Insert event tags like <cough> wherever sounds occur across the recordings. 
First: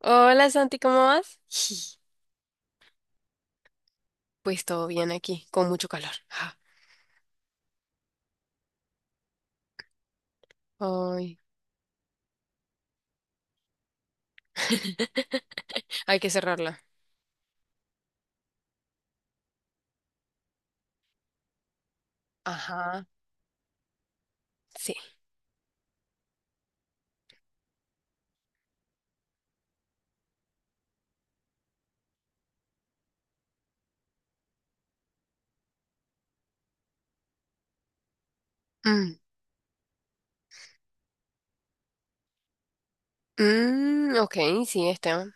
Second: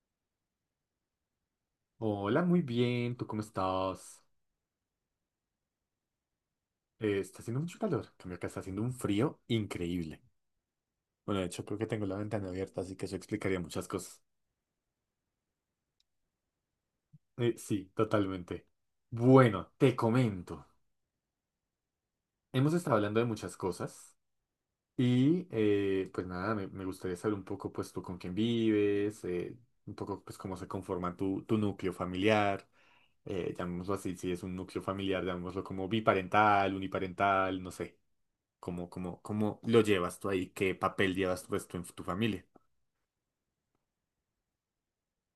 Hola Santi, ¿cómo vas? <laughs> Hola, muy bien. ¿Tú cómo estás? Pues todo bien aquí, con mucho calor. Ah, Está haciendo mucho calor. En cambio, acá está haciendo un frío increíble. ay, Bueno, de hecho, creo que tengo la ventana abierta, así que eso explicaría muchas cosas. <laughs> hay que cerrarla. Sí, totalmente. Bueno, te comento. Hemos estado Ajá, hablando de muchas cosas sí. y, pues nada, me gustaría saber un poco, pues tú con quién vives, un poco, pues cómo se conforma tu núcleo familiar. Llamémoslo así, si es un núcleo familiar, llamémoslo como biparental, uniparental, no sé. ¿Cómo, Mm, cómo, cómo lo llevas tú ahí? ¿Qué papel llevas tú esto en tu familia? mm, ok, sí, está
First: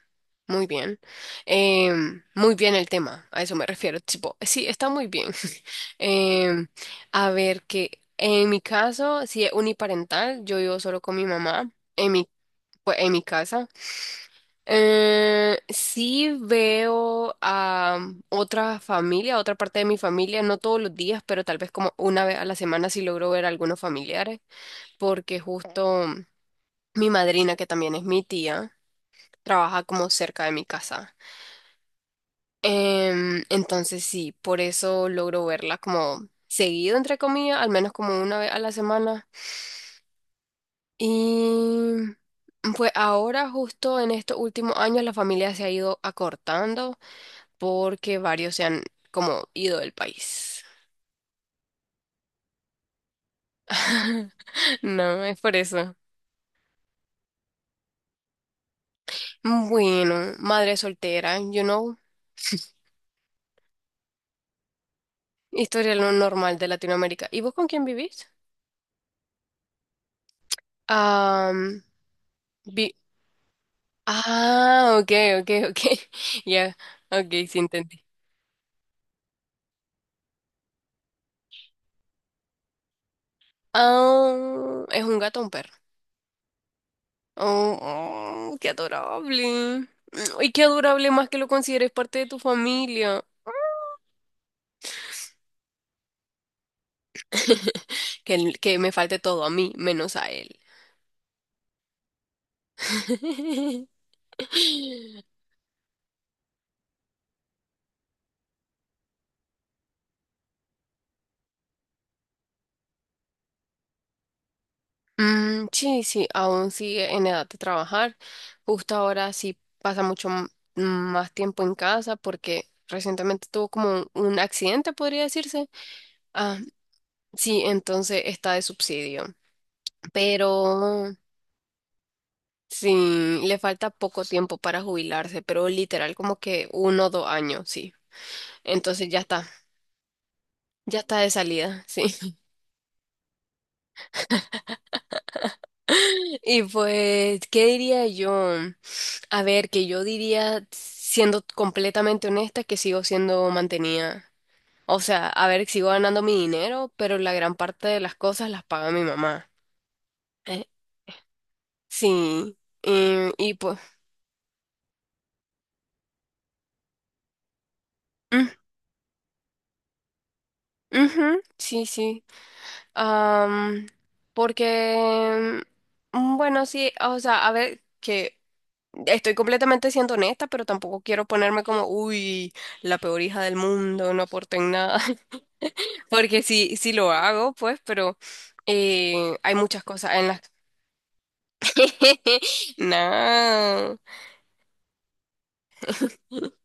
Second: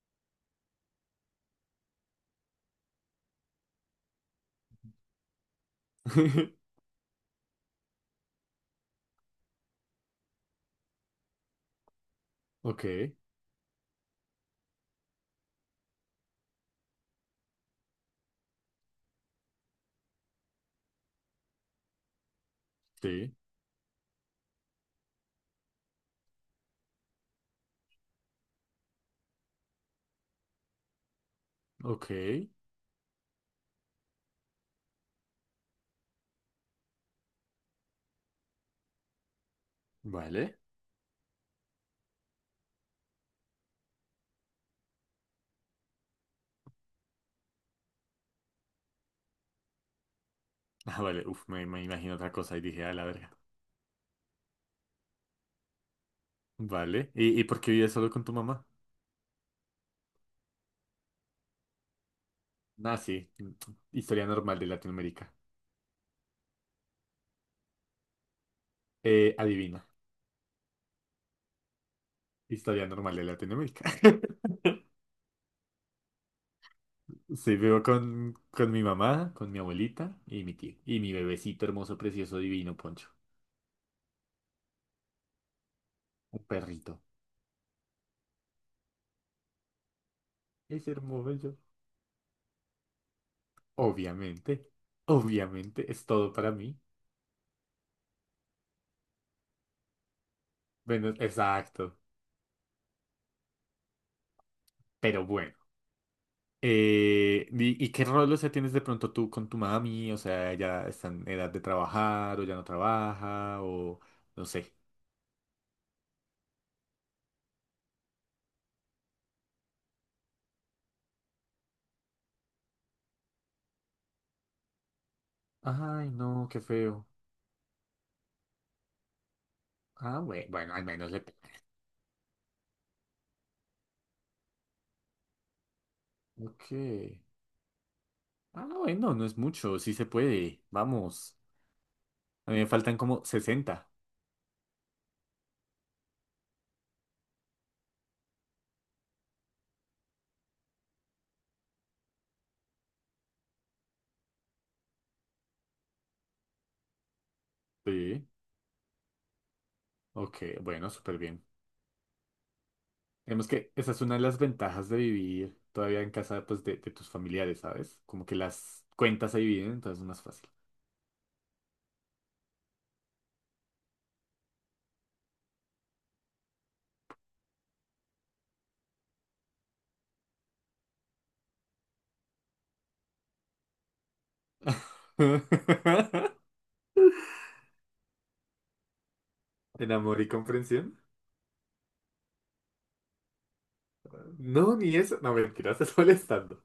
muy bien. Muy bien el tema, a eso me refiero. Tipo, sí, está muy bien. <laughs> Em, <laughs> a ver, que en mi caso, si es uniparental, yo vivo solo con mi mamá en mi, Ok, pues, en mi casa. Sí veo a otra familia, otra parte de mi familia, no todos los días, pero tal vez como una vez a la semana sí logro sí, ver a algunos familiares, porque justo mi madrina, que también es mi tía, trabaja como cerca de mi casa. ok, Entonces sí, por eso logro verla como seguido, entre comillas, al menos como una vez a la semana. vale. Y pues ahora justo en estos últimos años la familia se ha ido acortando, porque varios se han como ido del país. Ah, vale, uf, me imagino otra cosa y dije, a la verga. <laughs> No, es por eso. Vale, y por qué vives solo con tu mamá? Bueno, madre soltera, you know, Ah, sí, mm, historia normal de Latinoamérica. historia lo normal de Latinoamérica. ¿Y vos con quién vivís? Adivina, Am, historia vi- normal de Latinoamérica. <laughs> ah, ok, ok, ok. <laughs> Ya, ok, Sí, sí vivo entendí. Con mi mamá, con mi abuelita y mi tío. Y mi bebecito hermoso, precioso, divino, Poncho. Ah, ¿es un gato o un perro? Un perrito. Oh, oh, qué adorable. Mm, y qué Es adorable más que lo hermoso. consideres parte de tu familia. Obviamente, obviamente es todo para mí. <laughs> Que me falte todo a mí, menos a él. Bueno, exacto. <laughs> Pero bueno. ¿Y qué rol, o sea, tienes de pronto tú con tu mami? O sea, ya está en edad de trabajar o ya no trabaja o no sé. Mm, sí, sí, aún sigue en edad de trabajar. Justo ahora sí pasa mucho más tiempo en casa porque recientemente tuvo como un accidente, podría decirse. Ay, no, Ah, qué feo. sí, entonces está de subsidio. Ah, bueno, bueno, al menos Pero le... sí, le falta poco tiempo para jubilarse, pero literal como que Ok. uno o dos años, sí. Ah, Entonces bueno, no es mucho, sí se puede. ya está de Vamos. salida, <laughs> sí. A mí me faltan como sesenta. Y pues, ¿qué diría yo? A ver, que yo diría, siendo completamente honesta, que sigo siendo mantenida. O sea, a ver, sigo ganando mi dinero, pero la gran parte de las Sí. cosas las paga mi mamá. Ok, Eh, bueno, súper bien. sí, y, Digamos y que pues, esa es una de las ventajas de vivir todavía en casa, pues, de tus familiares, ¿sabes? Como que mm, las cuentas se dividen, entonces es más fácil. ujú, sí, sí. Am, Porque, bueno, sí, o sea, a ver, que estoy completamente siendo honesta, pero tampoco quiero ponerme como, uy, la peor hija del mundo, no aporto en nada. <laughs> Porque sí, sí lo hago, pues, pero hay muchas ¿En cosas amor en y las. comprensión? <laughs> No, No, ni eso. No, mentira, <laughs> estás molestando.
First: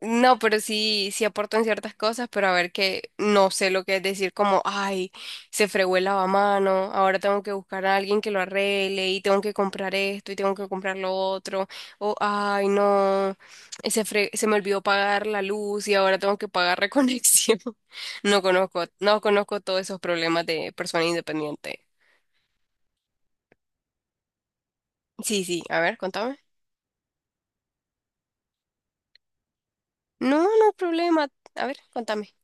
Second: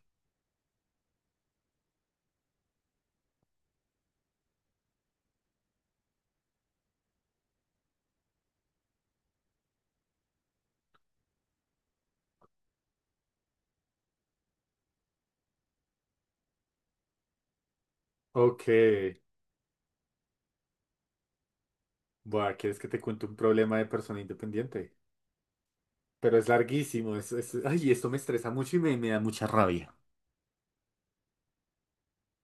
no, pero sí, sí aporto en ciertas cosas, pero a ver que no sé lo que es decir como, ay, se fregó el lavamano, ahora tengo que buscar a alguien que lo arregle y tengo que comprar esto y tengo que comprar lo otro, o ay, no, se me olvidó pagar la luz y ahora tengo que pagar reconexión. <laughs> No Ok. conozco, no conozco todos esos problemas de persona independiente. Buah, ¿quieres que te cuente un problema de persona independiente? Sí, sí, a ver, contame. Pero es larguísimo. Ay, esto me estresa mucho y me da mucha rabia. No, no hay problema. A ver, contame.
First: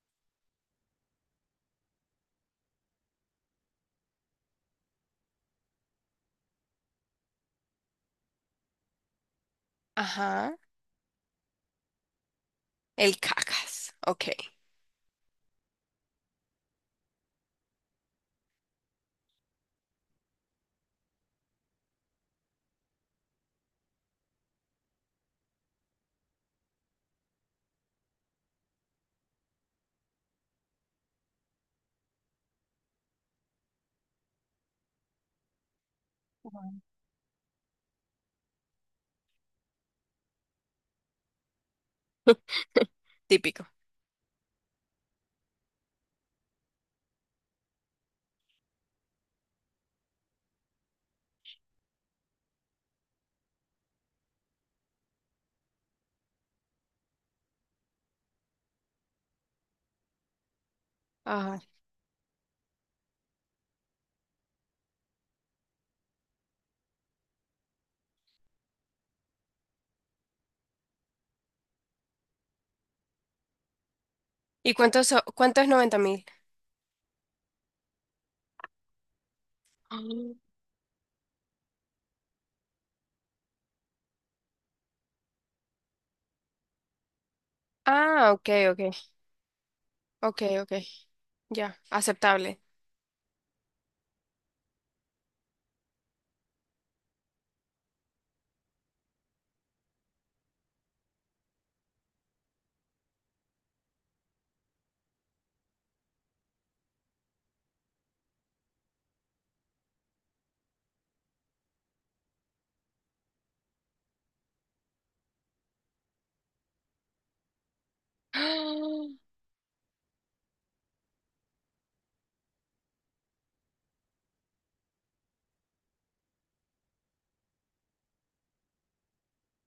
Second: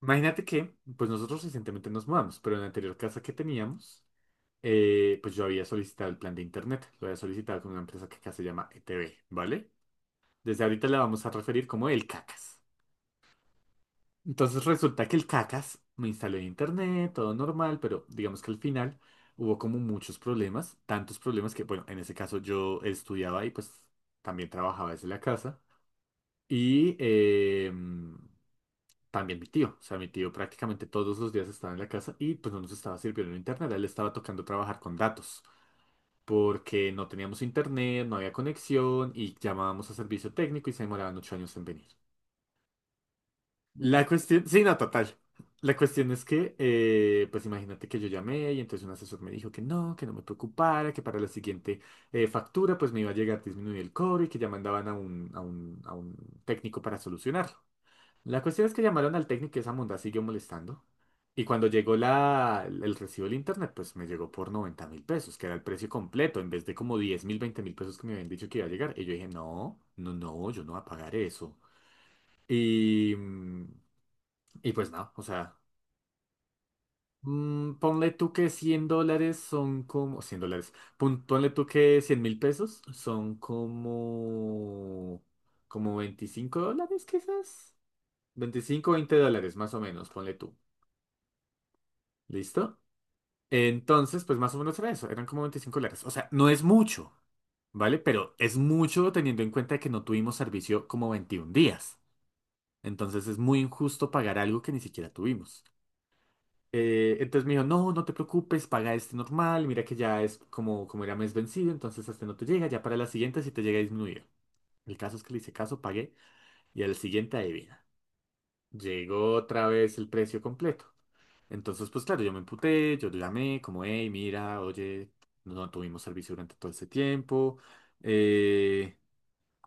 Imagínate que, pues nosotros recientemente nos mudamos, pero en la anterior casa que teníamos, pues yo había solicitado el plan de internet, lo había solicitado con una empresa que acá se llama ETV, ¿vale? Ajá, Desde ahorita la vamos a referir como el Cacas. el cacas. Ok, Entonces resulta que el Cacas me instaló en internet, todo normal, pero digamos que al final hubo como muchos problemas, tantos problemas que, bueno, en ese caso yo estudiaba y pues también trabajaba desde la casa. Y también mi tío, o sea, mi tío prácticamente todos los días estaba en la casa y pues no nos estaba sirviendo el internet, a él le estaba tocando trabajar con datos. Porque no teníamos internet, no había conexión y llamábamos a servicio técnico y se demoraban ocho años en venir. típico. La cuestión, sí, no, total. La cuestión es que, pues imagínate que yo llamé y entonces un asesor me dijo que no me preocupara, que para la siguiente factura pues me iba a llegar disminuir el cobro y que ya mandaban a a un técnico para solucionarlo. La cuestión es que llamaron al técnico y esa monda siguió molestando. Y Ajá. cuando llegó el recibo del internet, pues me llegó por 90.000 pesos, que era el precio completo, en vez de como 10.000, 20.000 pesos que me habían dicho que iba a llegar. Y yo dije, no, no, no, yo no voy a pagar eso. Y, mm, y ¿Y pues cuántos no, o sea, cuánto es 90.000? Ponle tú que $100 son como, $100, ponle tú que 100.000 pesos son como, como $25 quizás. Ah, ok, ok, Veinticinco 20 dólares más o menos, ponle ok, tú. ok, ya, aceptable. ¿Listo? <gasps> Entonces, pues más o menos era eso, eran como $25. O sea, no es mucho, ¿vale? Pero es mucho teniendo en cuenta que no tuvimos servicio como 21 días. Entonces es muy injusto pagar algo que ni siquiera tuvimos. Entonces me dijo, no, no te preocupes, paga este normal, mira que ya es como, como era mes vencido, entonces este no te llega, ya para la siguiente si te llega a disminuir. El caso es que le hice caso, pagué y al siguiente adivina. Ah, Llegó otra vez el precio completo. Entonces, pues claro, yo me emputé, yo llamé como, hey, mira, oye, no tuvimos servicio durante todo este tiempo, eh,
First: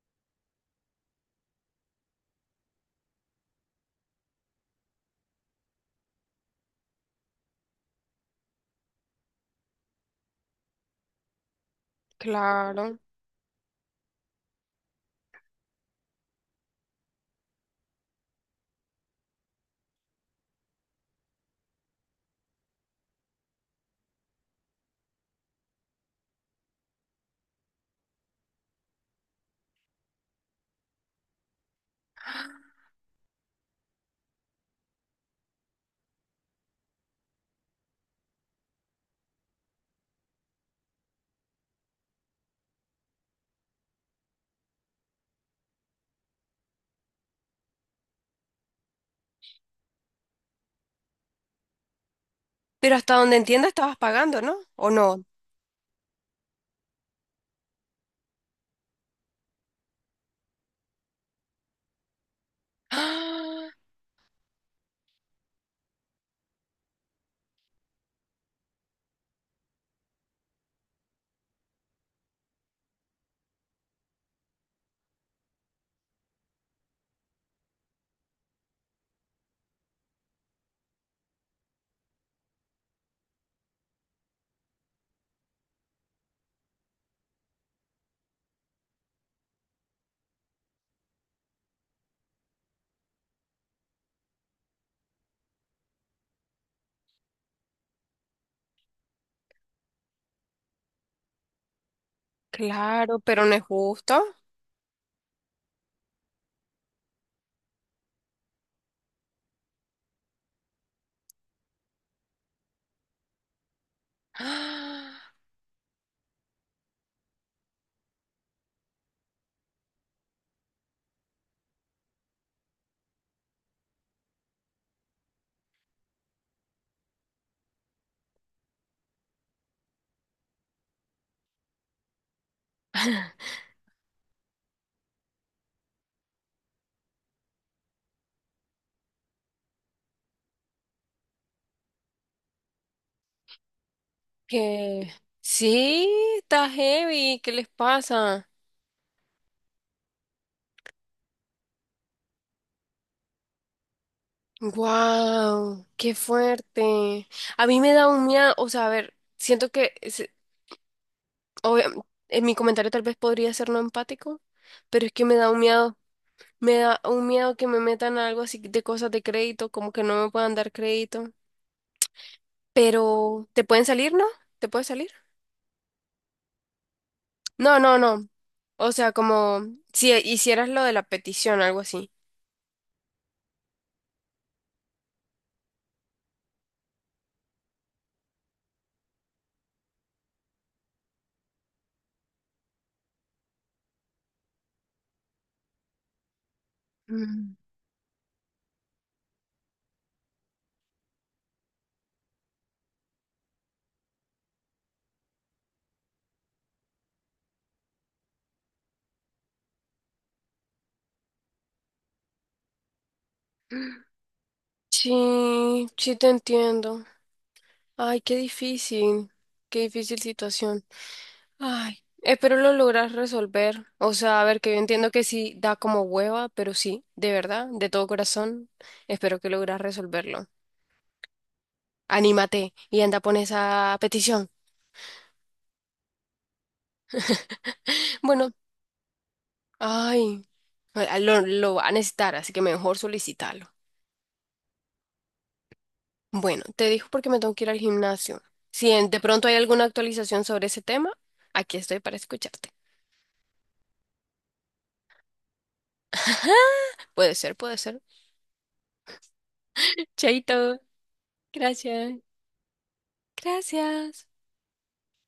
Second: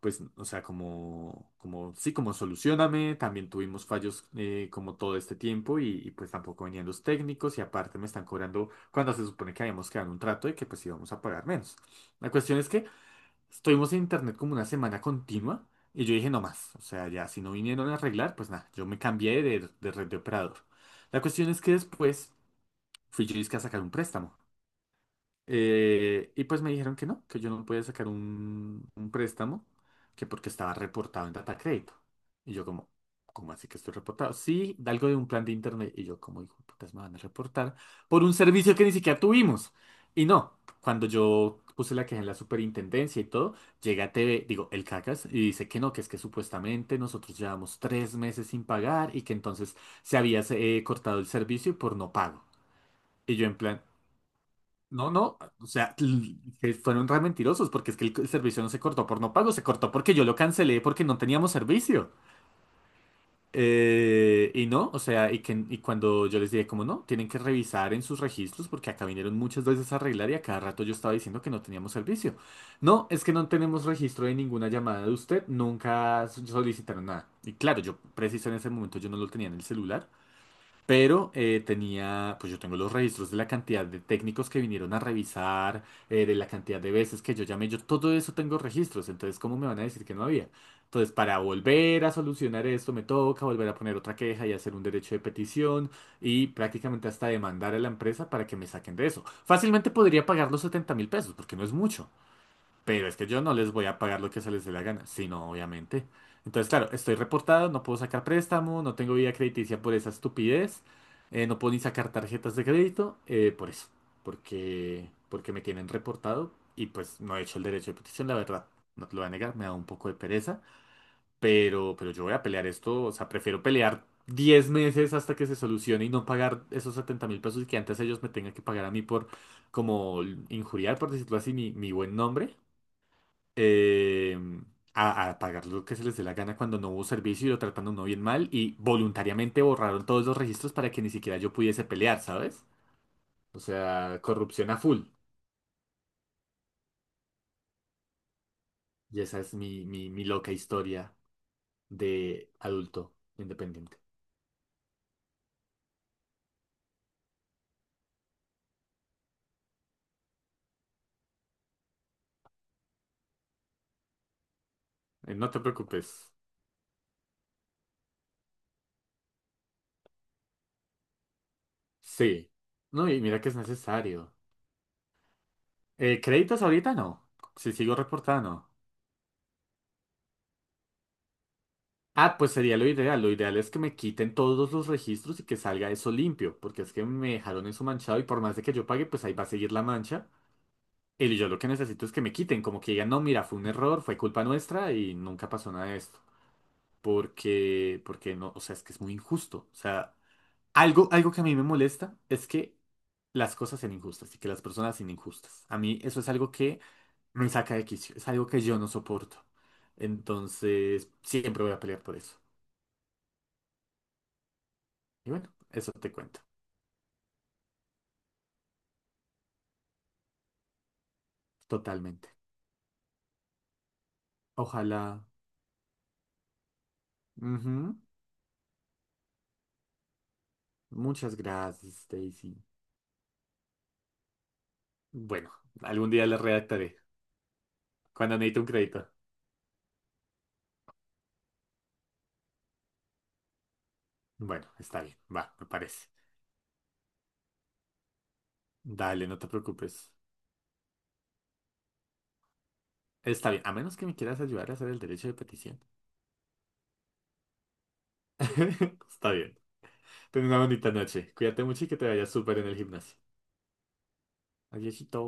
pues, o sea, sí, como solucioname, también tuvimos fallos como todo este tiempo pues tampoco venían los técnicos y aparte me están cobrando cuando se supone que habíamos quedado en un trato y que pues íbamos a pagar menos. La cuestión es que claro. estuvimos en internet como una semana continua y yo dije, no más, o sea, ya si no vinieron a arreglar, pues nada, yo me cambié de red de operador. La cuestión es que después fui yo dizque a sacar un préstamo. Y pues me dijeron que no, que yo no podía sacar un préstamo, que porque estaba reportado en data crédito. Y yo como, ¿cómo así que estoy reportado? Sí, de algo de un plan de internet. Y yo como, hijo de putas, me van a reportar por un servicio que ni siquiera tuvimos. Y no, cuando yo puse la queja en la superintendencia y todo, llega a TV, digo, el Cacas, y dice que no, que es que supuestamente nosotros llevamos 3 meses sin pagar y que entonces se había cortado el servicio por no pago. Pero hasta Y donde yo en entienda plan... estabas pagando, ¿no? ¿O No, no? no, o sea, que fueron re mentirosos porque es que el servicio no se cortó por no pago, se cortó porque yo lo cancelé porque no teníamos servicio. <gasps> Ah, Y no, o sea, y, que, y cuando yo les dije, como no, tienen que revisar en sus registros porque acá vinieron muchas veces a arreglar y a cada rato yo estaba diciendo que no teníamos servicio. No, es que no tenemos registro de ninguna llamada de usted, nunca solicitaron nada. Y claro, yo preciso en ese momento yo no lo tenía en el celular. Pero tenía, pues yo tengo los registros de la cantidad de técnicos que vinieron a revisar, de la cantidad de veces que yo llamé, yo todo eso tengo registros, entonces ¿cómo me van a decir que no había? Entonces, para volver a solucionar esto, me toca volver a poner otra queja y hacer un derecho de petición y prácticamente hasta demandar a la empresa para que me saquen de eso. Fácilmente podría pagar los 70 mil pesos, porque no es mucho. Pero es claro, que yo pero no no es les voy a pagar justo. lo que se les dé la gana, sino obviamente. Entonces, claro, estoy reportado, no puedo sacar préstamo, no tengo vida crediticia por esa estupidez, no puedo ni sacar tarjetas de crédito, por eso, porque <gasps> me tienen reportado y pues no he hecho el derecho de petición, la verdad, no te lo voy a negar, me da un poco de pereza, pero yo voy a pelear esto, o sea, prefiero pelear 10 meses hasta que se solucione y no pagar esos 70.000 pesos y que antes ellos me tengan que pagar a mí por como injuriar, por decirlo así, mi buen nombre Ah, eh, a pagar lo que se les dé la gana cuando no hubo servicio y lo tratan a uno bien mal y voluntariamente borraron todos los registros para que ni siquiera yo pudiese pelear, ¿sabes? O sea, corrupción a full. que sí, está heavy, ¿qué les pasa? Y esa es mi loca historia de adulto independiente. Wow, qué fuerte. A mí me da un miedo, o sea, a ver, siento que obvia- en mi comentario tal vez podría ser no empático, pero es que me No da un te miedo, preocupes. me da un miedo que me metan algo así de cosas de crédito, como que no me puedan dar crédito. Sí. No, y mira Pero, que es ¿te pueden salir, no? necesario. ¿Te puede salir? Créditos ahorita no. Si No, sigo no, no. reportando. O sea, como si hicieras lo de la petición, algo así. Ah, pues sería lo ideal. Lo ideal es que me quiten todos los registros y que salga eso limpio, porque es que me dejaron eso manchado y por más de que yo pague, pues ahí va a seguir la mancha. Y yo lo que necesito es que me quiten, como que digan, no, mira, fue un error, fue culpa nuestra y nunca pasó nada de esto. Mm. Porque no, o sea, es que es muy injusto. O sea, algo que a mí me molesta es que las cosas sean injustas y que las personas sean injustas. A mí eso es algo que me saca de quicio, es algo que yo no soporto. Entonces, siempre voy a pelear por eso. Y bueno, Sí, eso te sí te cuento. entiendo. Ay, qué difícil situación. Ay, Totalmente. espero lo logras resolver. O sea, a ver, que yo entiendo que Ojalá. sí da como hueva, pero sí, de verdad, de Ujú. todo corazón, espero que logras resolverlo. Muchas gracias, Stacy. Anímate y anda, pon esa petición. Bueno, algún día le redactaré. Cuando Bueno, necesite un crédito. ay, lo va a necesitar, así que mejor solicítalo. Bueno, está bien. Va, me parece. Bueno, te dijo porque me tengo que ir al gimnasio. Si de Dale, no pronto te hay alguna preocupes. actualización sobre ese tema, aquí estoy para escucharte. Está bien, a menos que me quieras ayudar a hacer el derecho de petición. Puede ser, puede ser. <laughs> Está bien. Ten una Chaito, bonita noche. Cuídate mucho y que te gracias. vaya súper en el gimnasio. Gracias. Adiósito.